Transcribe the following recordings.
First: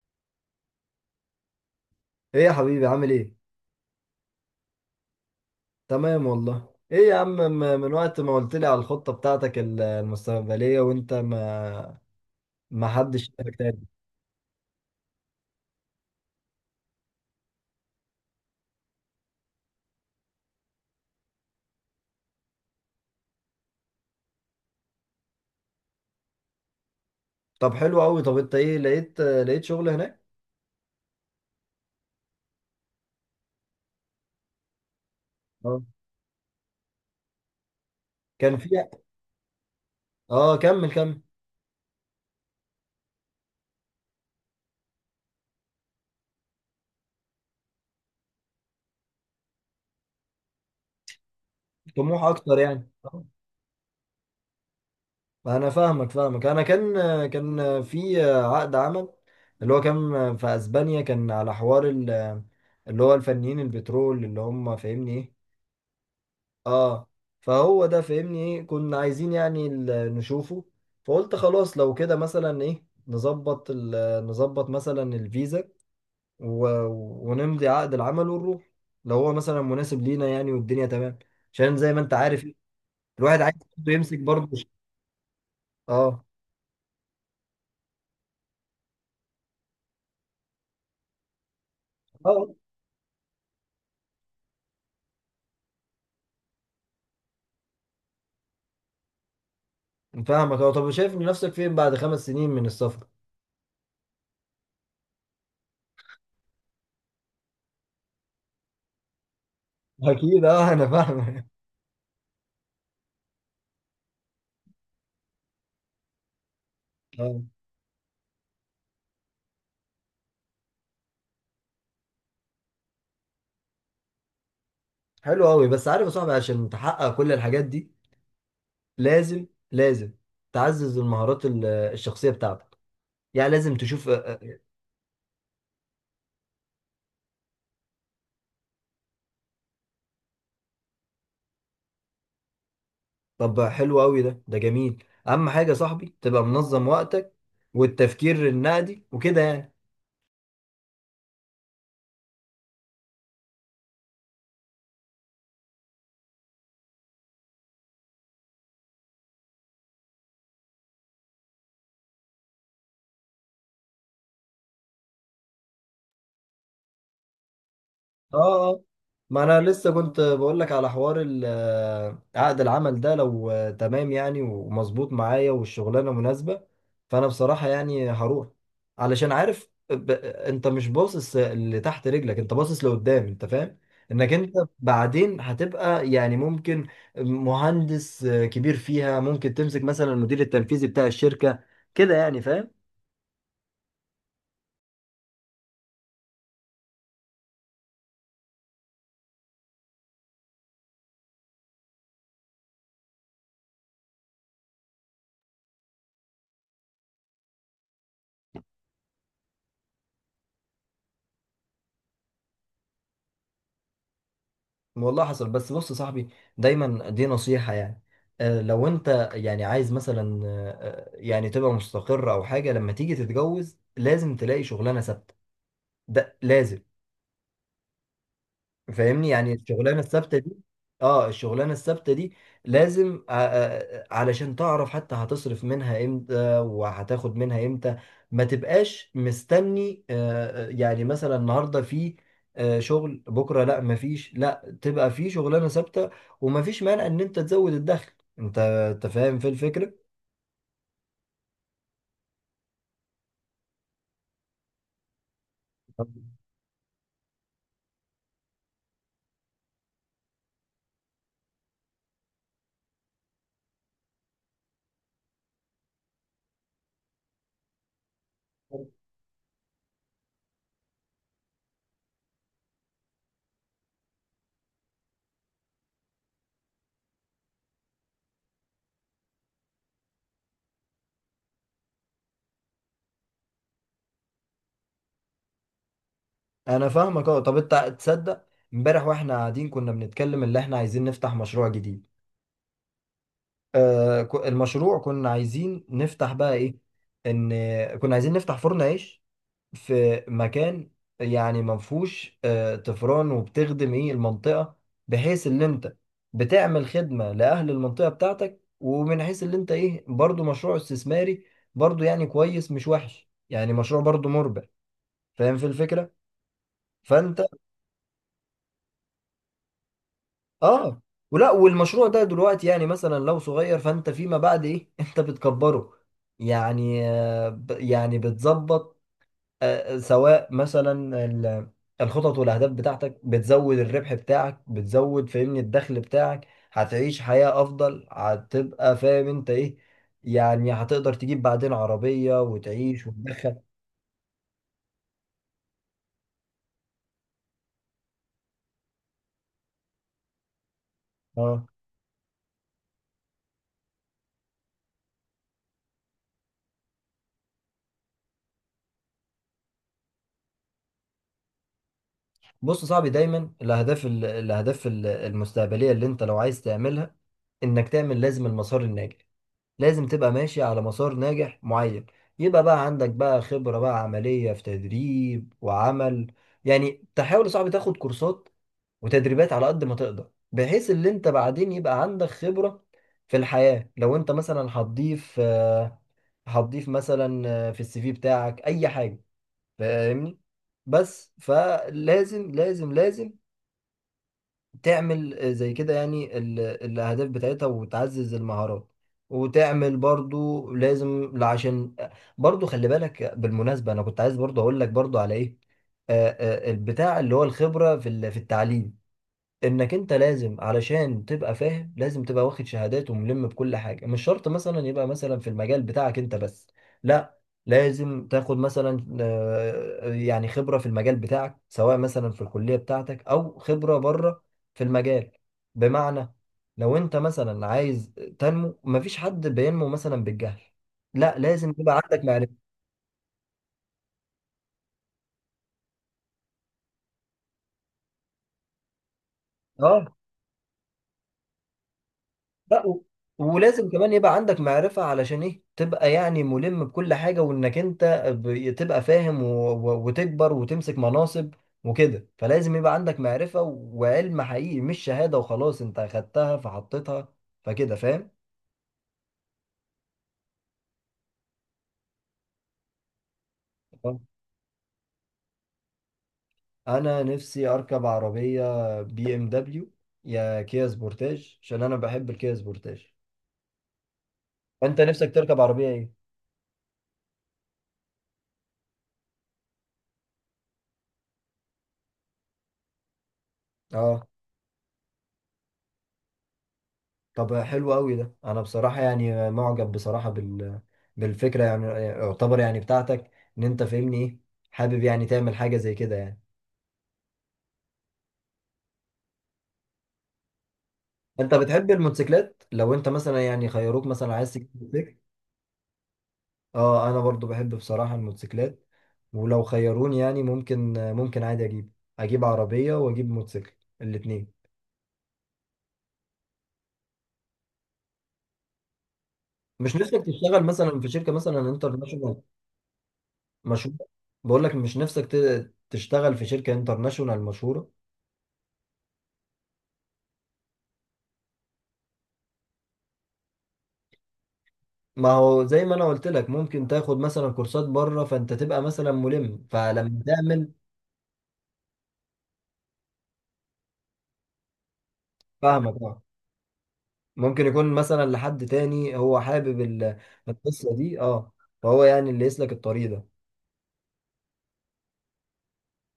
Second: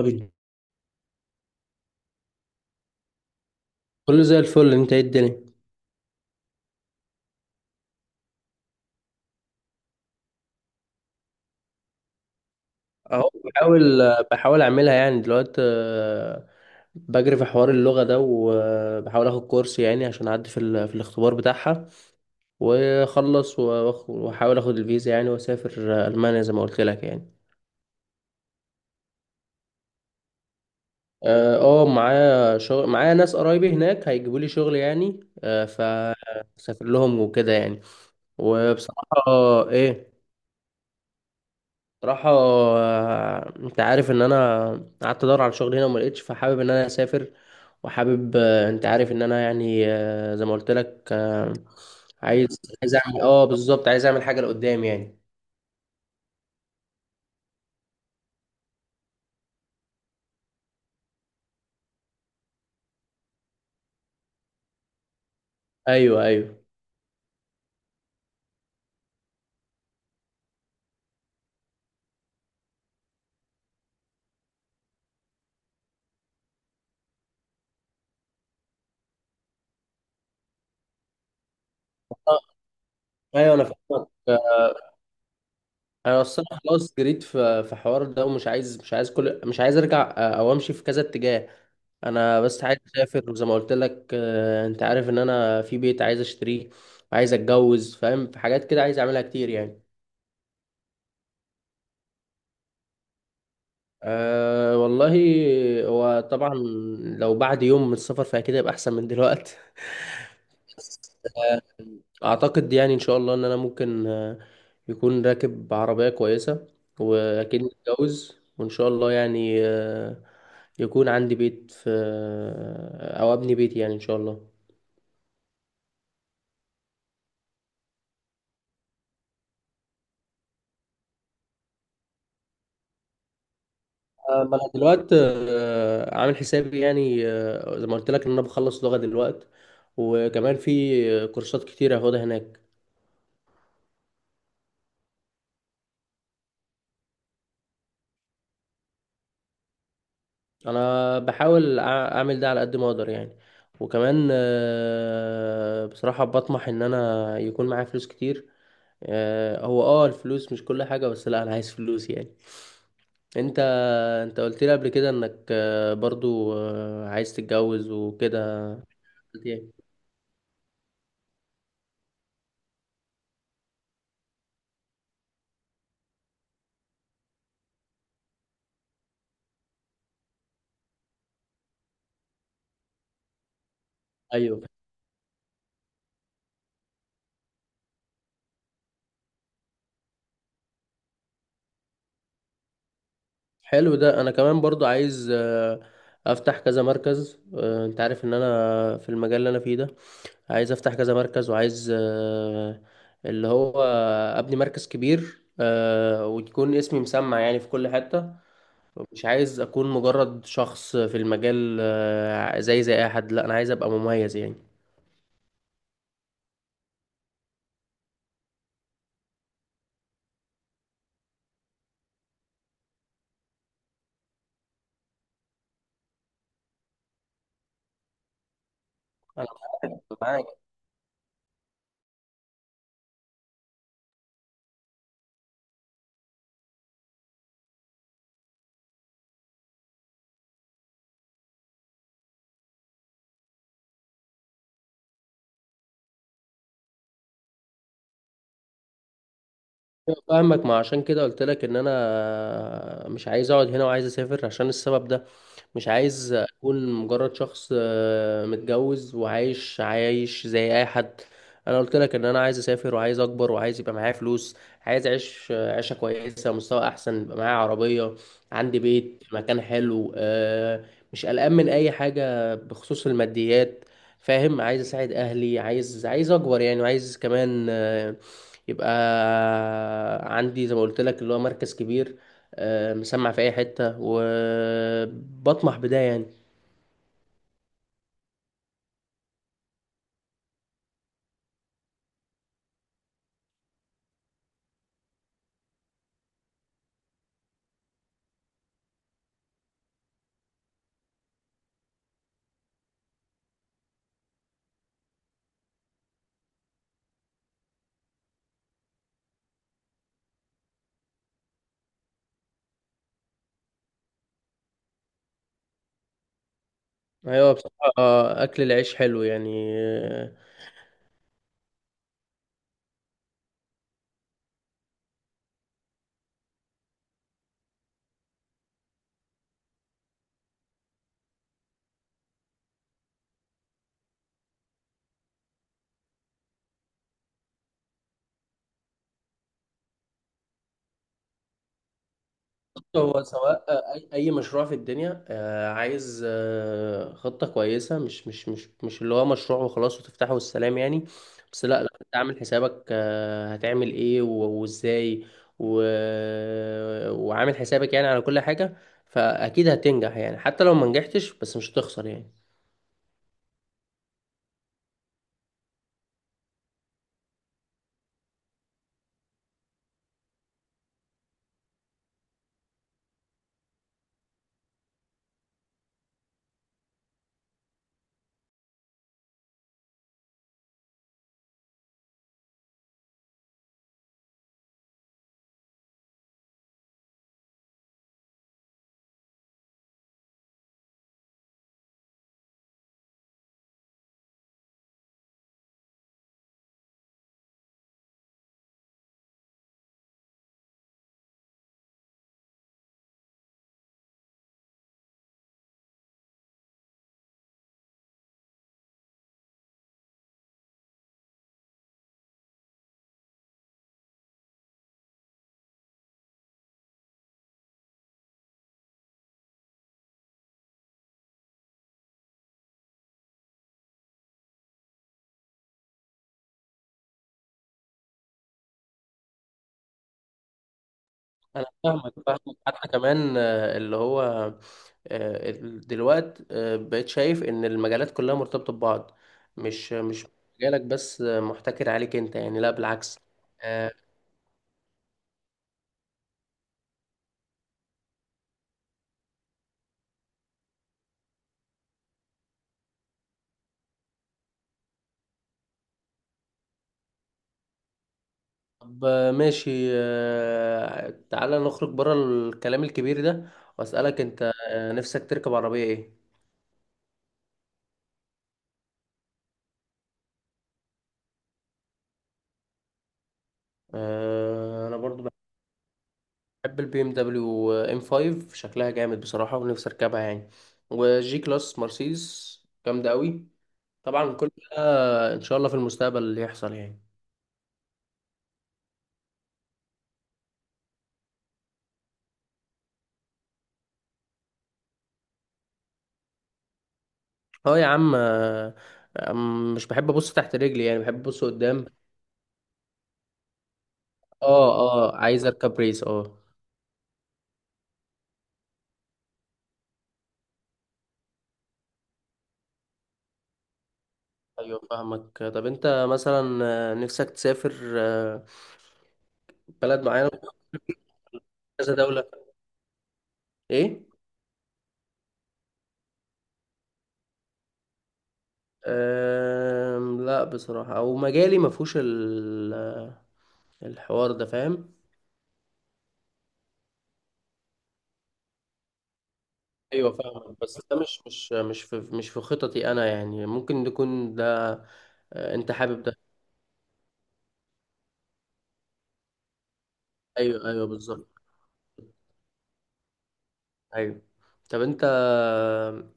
طبيعي. ايه يا حبيبي عامل ايه؟ كله زي الفل، انت ايه الدنيا؟ تمام والله. ايه يا عم، من وقت ما قلت لي على الخطة بتاعتك المستقبلية، وانت ما اهو حدش شافك تاني. بحاول اعملها يعني دلوقتي. بجري في حوار اللغة ده وبحاول اخد كورس يعني عشان اعدي في الاختبار بتاعها، واخلص واحاول اخد الفيزا يعني واسافر المانيا زي ما قلت لك يعني. طب حلو قوي. طب انت ايه لقيت شغل هناك؟ اه، معايا شغل، معايا ناس قرايبي هناك هيجيبوا لي شغل يعني، اه. فسافر لهم وكده يعني. كان في. وبصراحة، ايه، اه كمل كمل. صراحة، انت عارف ان انا قعدت ادور على شغل هنا وما لقيتش، فحابب ان انا اسافر. وحابب، انت عارف ان انا يعني، زي ما قلت لك، طموح اكتر عايز يعني عايز اعمل، اه بالظبط، عايز اعمل حاجة لقدام يعني. انا فاهمك. انا كان في عقد عمل، اللي هو كان في اسبانيا، كان على حوار اللي هو الفنيين البترول، اللي هم فاهمني ايه؟ ايوه، ايوه اه. فهو ده فاهمني ايه كنا عايزين يعني نشوفه. فقلت خلاص لو كده مثلا ايه نظبط نظبط مثلا الفيزا، و... ونمضي عقد العمل ونروح، لو هو مثلا مناسب لينا يعني والدنيا تمام. عشان زي ما انت آه، عارف الواحد ايوه عايز انا برضه فاهمك يمسك برضه آه، انا اه. اصلا خلاص جريت في في حوار ده، ومش عايز مش عايز كل مش عايز ارجع، او امشي في كذا اتجاه. انا اه بس عايز اسافر، وزي ما قلت لك، انت عارف ان انا في بيت عايز اشتريه، عايز اتجوز، فاهم، في حاجات كده عايز اعملها كتير يعني. فاهمك. اه طب شايف نفسك فين بعد 5 سنين من السفر؟ أه والله، هو طبعا لو بعد يوم من السفر فأكيد هيبقى أحسن من دلوقتي. اكيد اه انا فاهمك. أعتقد يعني إن شاء الله إن أنا ممكن، يكون راكب عربية كويسة، اه وأكيد متجوز، وإن شاء الله يعني، يكون عندي بيت في آه، أو أبني بيتي يعني إن شاء الله. حلو قوي. بس عارف يا صاحبي، عشان تحقق كل الحاجات دي لازم لازم تعزز المهارات الشخصيه بتاعتك. يعني لازم تشوف ما أنا دلوقتي، عامل حسابي يعني، زي ما قلت لك إن أنا بخلص لغة دلوقتي، وكمان في كورسات كتير هاخدها هناك. طب حلو قوي. ده جميل. اهم حاجه يا صاحبي تبقى منظم وقتك والتفكير النقدي وكده يعني. انا بحاول اعمل ده على قد ما اقدر يعني، وكمان، بصراحة بطمح ان انا يكون معايا فلوس كتير. هو اه الفلوس مش كل حاجة، بس لا انا عايز فلوس يعني. انت انت قلت لي قبل كده انك، برضو، عايز تتجوز وكده، اه اه. ما انا لسه كنت بقول لك على حوار عقد العمل ده، لو تمام يعني ومظبوط معايا والشغلانه مناسبه، فانا بصراحه يعني هروح، علشان عارف انت مش باصص اللي تحت رجلك، انت باصص لقدام. انت فاهم انك انت ايوه. بعدين هتبقى يعني ممكن مهندس كبير فيها، ممكن تمسك مثلا المدير التنفيذي بتاع الشركه، كده يعني فاهم. حلو ده، انا كمان برضو عايز، افتح كذا مركز. انت عارف ان انا في المجال اللي انا فيه ده عايز افتح كذا مركز، وعايز، اللي هو ابني مركز كبير، ويكون اسمي مسمع يعني في كل حتة. مش عايز اكون مجرد شخص في المجال، زي اي حد، لا انا عايز ابقى مميز يعني. والله حصل. بس بص يا صاحبي، دايما دي نصيحة يعني. لو انت يعني عايز مثلا يعني تبقى مستقر او حاجة، لما تيجي تتجوز لازم تلاقي شغلانة ثابتة. ده لازم. فاهمني؟ أنا يعني الشغلانه الثابته معاك. دي، اه الشغلانه الثابته دي لازم علشان تعرف حتى هتصرف منها امتى وهتاخد منها امتى. ما تبقاش مستني يعني مثلا النهارده في شغل بكره لا مفيش، لا تبقى في شغلانه ثابته. ومفيش مانع ان انت تزود الدخل. انت فاهم في الفكره. أيوة فاهمك، ما عشان كده قلت لك ان انا مش عايز اقعد هنا، وعايز اسافر عشان السبب ده. مش عايز اكون مجرد شخص، متجوز وعايش زي اي حد. انا قلت لك ان انا عايز اسافر، وعايز اكبر، وعايز يبقى معايا فلوس، عايز اعيش، عيشه كويسه، مستوى احسن، يبقى معايا عربيه، عندي بيت، مكان حلو، مش قلقان من اي حاجه بخصوص الماديات. فاهم، عايز اساعد اهلي، عايز اكبر يعني، وعايز كمان، يبقى عندي زي ما قلت لك اللي هو مركز كبير، مسمع في اي حتة، وبطمح بده يعني. انا فاهمك. اه طب انت تصدق، امبارح واحنا قاعدين كنا بنتكلم اللي احنا عايزين نفتح مشروع جديد. المشروع كنا عايزين نفتح بقى ايه، ان كنا عايزين نفتح فرن عيش في مكان، يعني ما فيهوش طفران، وبتخدم ايه المنطقة، بحيث ان انت بتعمل خدمة لأهل المنطقة بتاعتك، ومن حيث ان انت ايه برضو مشروع استثماري، برضو يعني كويس مش وحش يعني مشروع برضو مربح. فاهم في الفكرة؟ فانت ايوه بصراحة، اكل العيش حلو يعني. اه. ولا والمشروع ده دلوقتي يعني مثلا لو صغير، فانت فيما بعد ايه انت بتكبره يعني. يعني بتظبط سواء مثلا الخطط والاهداف بتاعتك، بتزود الربح بتاعك، بتزود فاهمني الدخل بتاعك، هتعيش حياة افضل. هتبقى فاهم انت ايه يعني، هتقدر تجيب بعدين عربية وتعيش هو وتدخل. سواء، أي مشروع في الدنيا، عايز، خطة كويسة، مش اللي هو مشروع وخلاص وتفتحه والسلام يعني. بس اه. لا، لا انت عامل حسابك، هتعمل ايه وازاي، و... وعامل حسابك يعني على كل حاجة، فاكيد هتنجح يعني حتى لو ما نجحتش، بس مش هتخسر يعني. بص يا صاحبي، دايما الاهداف المستقبلية، اللي انت لو عايز تعملها، انك تعمل لازم المسار الناجح، لازم تبقى ماشي على مسار ناجح معين، يبقى بقى عندك بقى خبرة بقى عملية في تدريب وعمل. يعني تحاول يا صاحبي تاخد كورسات وتدريبات على قد ما تقدر، بحيث اللي انت بعدين يبقى عندك خبرة في الحياة. لو انت مثلا هتضيف مثلا في السي في بتاعك اي حاجة، فاهمني؟ بس فلازم لازم تعمل زي كده يعني الأهداف بتاعتها وتعزز المهارات. وتعمل برضو لازم عشان برضو، خلي بالك بالمناسبة، أنا كنت عايز برضو أقول لك برضو على إيه، البتاع اللي هو الخبرة في التعليم، انك انت لازم علشان تبقى فاهم، لازم تبقى واخد شهادات وملم بكل حاجه، مش شرط مثلا يبقى مثلا في المجال بتاعك انت بس، لا لازم تاخد مثلا يعني خبره في المجال بتاعك، سواء مثلا في الكليه بتاعتك او خبره بره في المجال، بمعنى لو انت مثلا عايز تنمو، مفيش حد بينمو مثلا بالجهل، لا انا لازم يبقى فاهمك عندك فاهمك، معرفه. حتى كمان، اللي هو، دلوقت، بقيت شايف ان المجالات كلها مرتبطة ببعض، مش اه. مش مجالك بس، محتكر عليك انت يعني، لا لا بالعكس ولازم آه، كمان يبقى عندك معرفة، علشان ايه؟ تبقى يعني ملم بكل حاجة، وانك انت تبقى فاهم وتكبر وتمسك مناصب وكده. فلازم يبقى عندك معرفة وعلم حقيقي، مش شهادة وخلاص انت اخدتها فحطيتها، فكده فاهم. طب، ماشي، تعالى نخرج بره الكلام الكبير ده، آه. واسألك انت، نفسك تركب عربية ايه؟ انا نفسي اركب عربية BMW، يا كيا سبورتاج، عشان انا بحب الكيا سبورتاج. انا فانت برضو نفسك تركب عربية ايه؟ بحب البي ام دبليو ام 5، شكلها جامد بصراحة، ونفسي اركبها يعني، وجي كلاس مرسيدس، جامدة قوي. اه. طبعا كل ده ان شاء الله في المستقبل اللي يحصل يعني. طب حلو قوي. ده انا بصراحه يعني معجب بصراحه بالفكره يعني، يعتبر يعني بتاعتك، ان انت فاهمني ايه، حابب يعني تعمل حاجه زي كده يعني. اه يا عم، مش بحب ابص تحت رجلي يعني، بحب ابص انت قدام. بتحب الموتوسيكلات؟ لو انت مثلا يعني خيروك مثلا عايز اه، تجيب موتوسيكل؟ اه، عايز اركب ريس، اه. اه. انا برضو بحب بصراحه الموتوسيكلات، ولو خيروني يعني ممكن، ممكن عادي اجيب عربيه واجيب موتوسيكل الاثنين. ايوه فاهمك، طب انت مثلا، نفسك تسافر آه، مش بلد نفسك معينه، تشتغل مثلا في شركه مثلا كذا دوله، انترناشونال مشهوره؟ ايه. بقول لك مش نفسك تشتغل في شركه انترناشونال مشهوره؟ لا بصراحه، او مجالي ما فيهوش الحوار ده، فاهم. ما هو زي ما انا قلت لك ممكن تاخد مثلا كورسات بره، فانت تبقى مثلا ملم، ايوه فلما فاهمك، تعمل. بس ده مش في خططي انا يعني، ممكن تكون ده، انت فاهمك حابب ده. اه. ممكن يكون مثلا لحد تاني هو حابب ايوه، ايوه، القصه دي. بالظبط، اه فهو يعني اللي يسلك الطريق ده. ايوه. طب انت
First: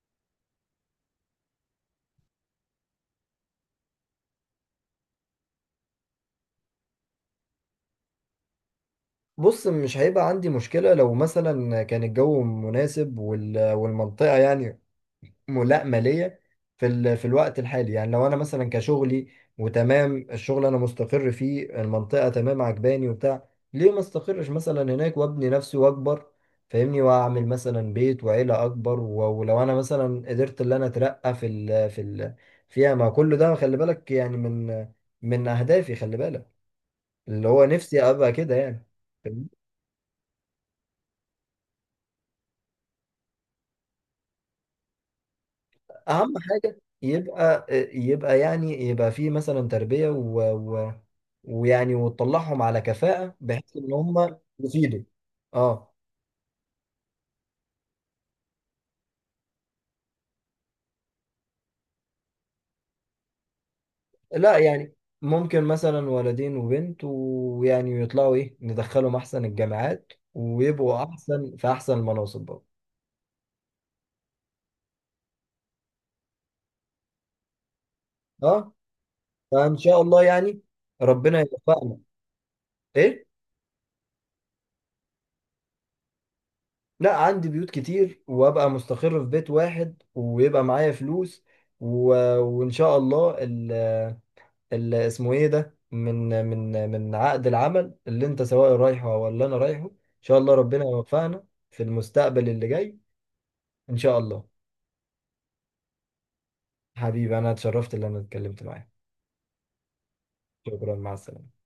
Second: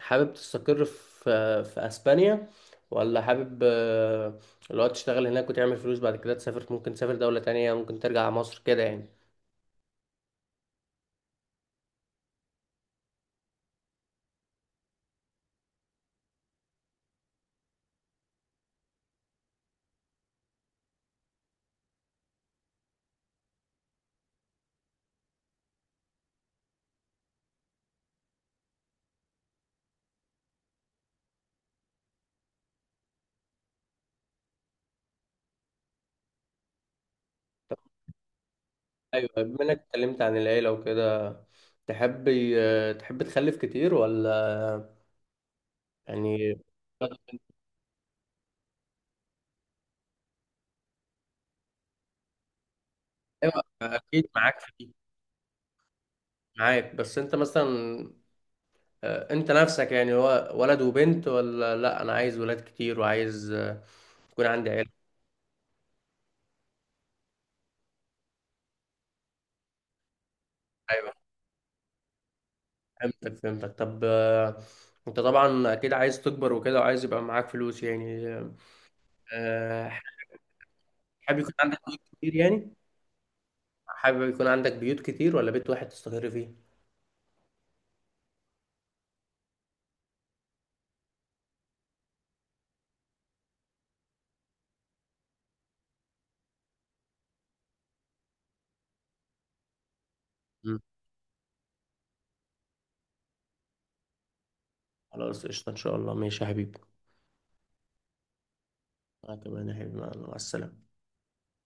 حابب تستقر في في اسبانيا ولا حابب، اللي هو تشتغل هناك وتعمل فلوس بعد كده تسافر، ممكن تسافر دولة تانية، ممكن ترجع على مصر كده يعني. بص مش هيبقى عندي مشكله، لو مثلا كان الجو مناسب والمنطقه يعني ملائمة ليا في الوقت الحالي. يعني لو انا مثلا كشغلي وتمام الشغل انا مستقر فيه، المنطقة تمام عجباني وبتاع، ليه ما استقرش مثلا هناك وابني نفسي واكبر، فاهمني، واعمل مثلا بيت وعيلة اكبر، ولو انا مثلا قدرت ان انا اترقى فيها، ما كل ده خلي بالك يعني من اهدافي، خلي بالك، اللي هو طب نفسي ابقى كده يعني. ايوه، فاهمني؟ بما انك اتكلمت عن العيلة وكده، تحب تحب تخلف كتير ولا اهم يعني؟ حاجة يبقى، يبقى يعني يبقى فيه مثلا تربية ويعني وتطلعهم على كفاءة ايوه بحيث ان اكيد هم معاك في دي، يفيدوا. اه. معاك. بس انت مثلا، انت نفسك يعني هو ولد وبنت ولا، لا انا عايز ولاد كتير، وعايز، يكون لا عندي يعني ممكن مثلا ولدين وبنت، ويعني يطلعوا ايه ندخلهم احسن الجامعات ويبقوا عيلة. احسن في احسن المناصب برضه. فهمتك فهمتك، طب، انت طبعا اكيد عايز تكبر وكده، وعايز يبقى معاك فلوس يعني اه. فان آه، شاء الله يعني حابب ربنا يكون عندك يوفقنا. بيوت كتير يعني؟ ايه؟ حابب يكون عندك بيوت كتير ولا بيت واحد تستقر فيه؟ لا عندي بيوت كتير، وابقى مستقر في بيت واحد ويبقى معايا فلوس، و... وان شاء الله اسمه ايه ده، من عقد العمل اللي انت سواء رايحه ولا انا رايحه، ان شاء الله مم. ربنا يوفقنا في المستقبل اللي جاي ان شاء الله. خلاص قشطة ان شاء الله، ماشي يا حبيبي. حبيبي انا اتشرفت ان انا اتكلمت معاك. انا كمان يا حبيبي، مع السلامة. شكرا مع السلامه.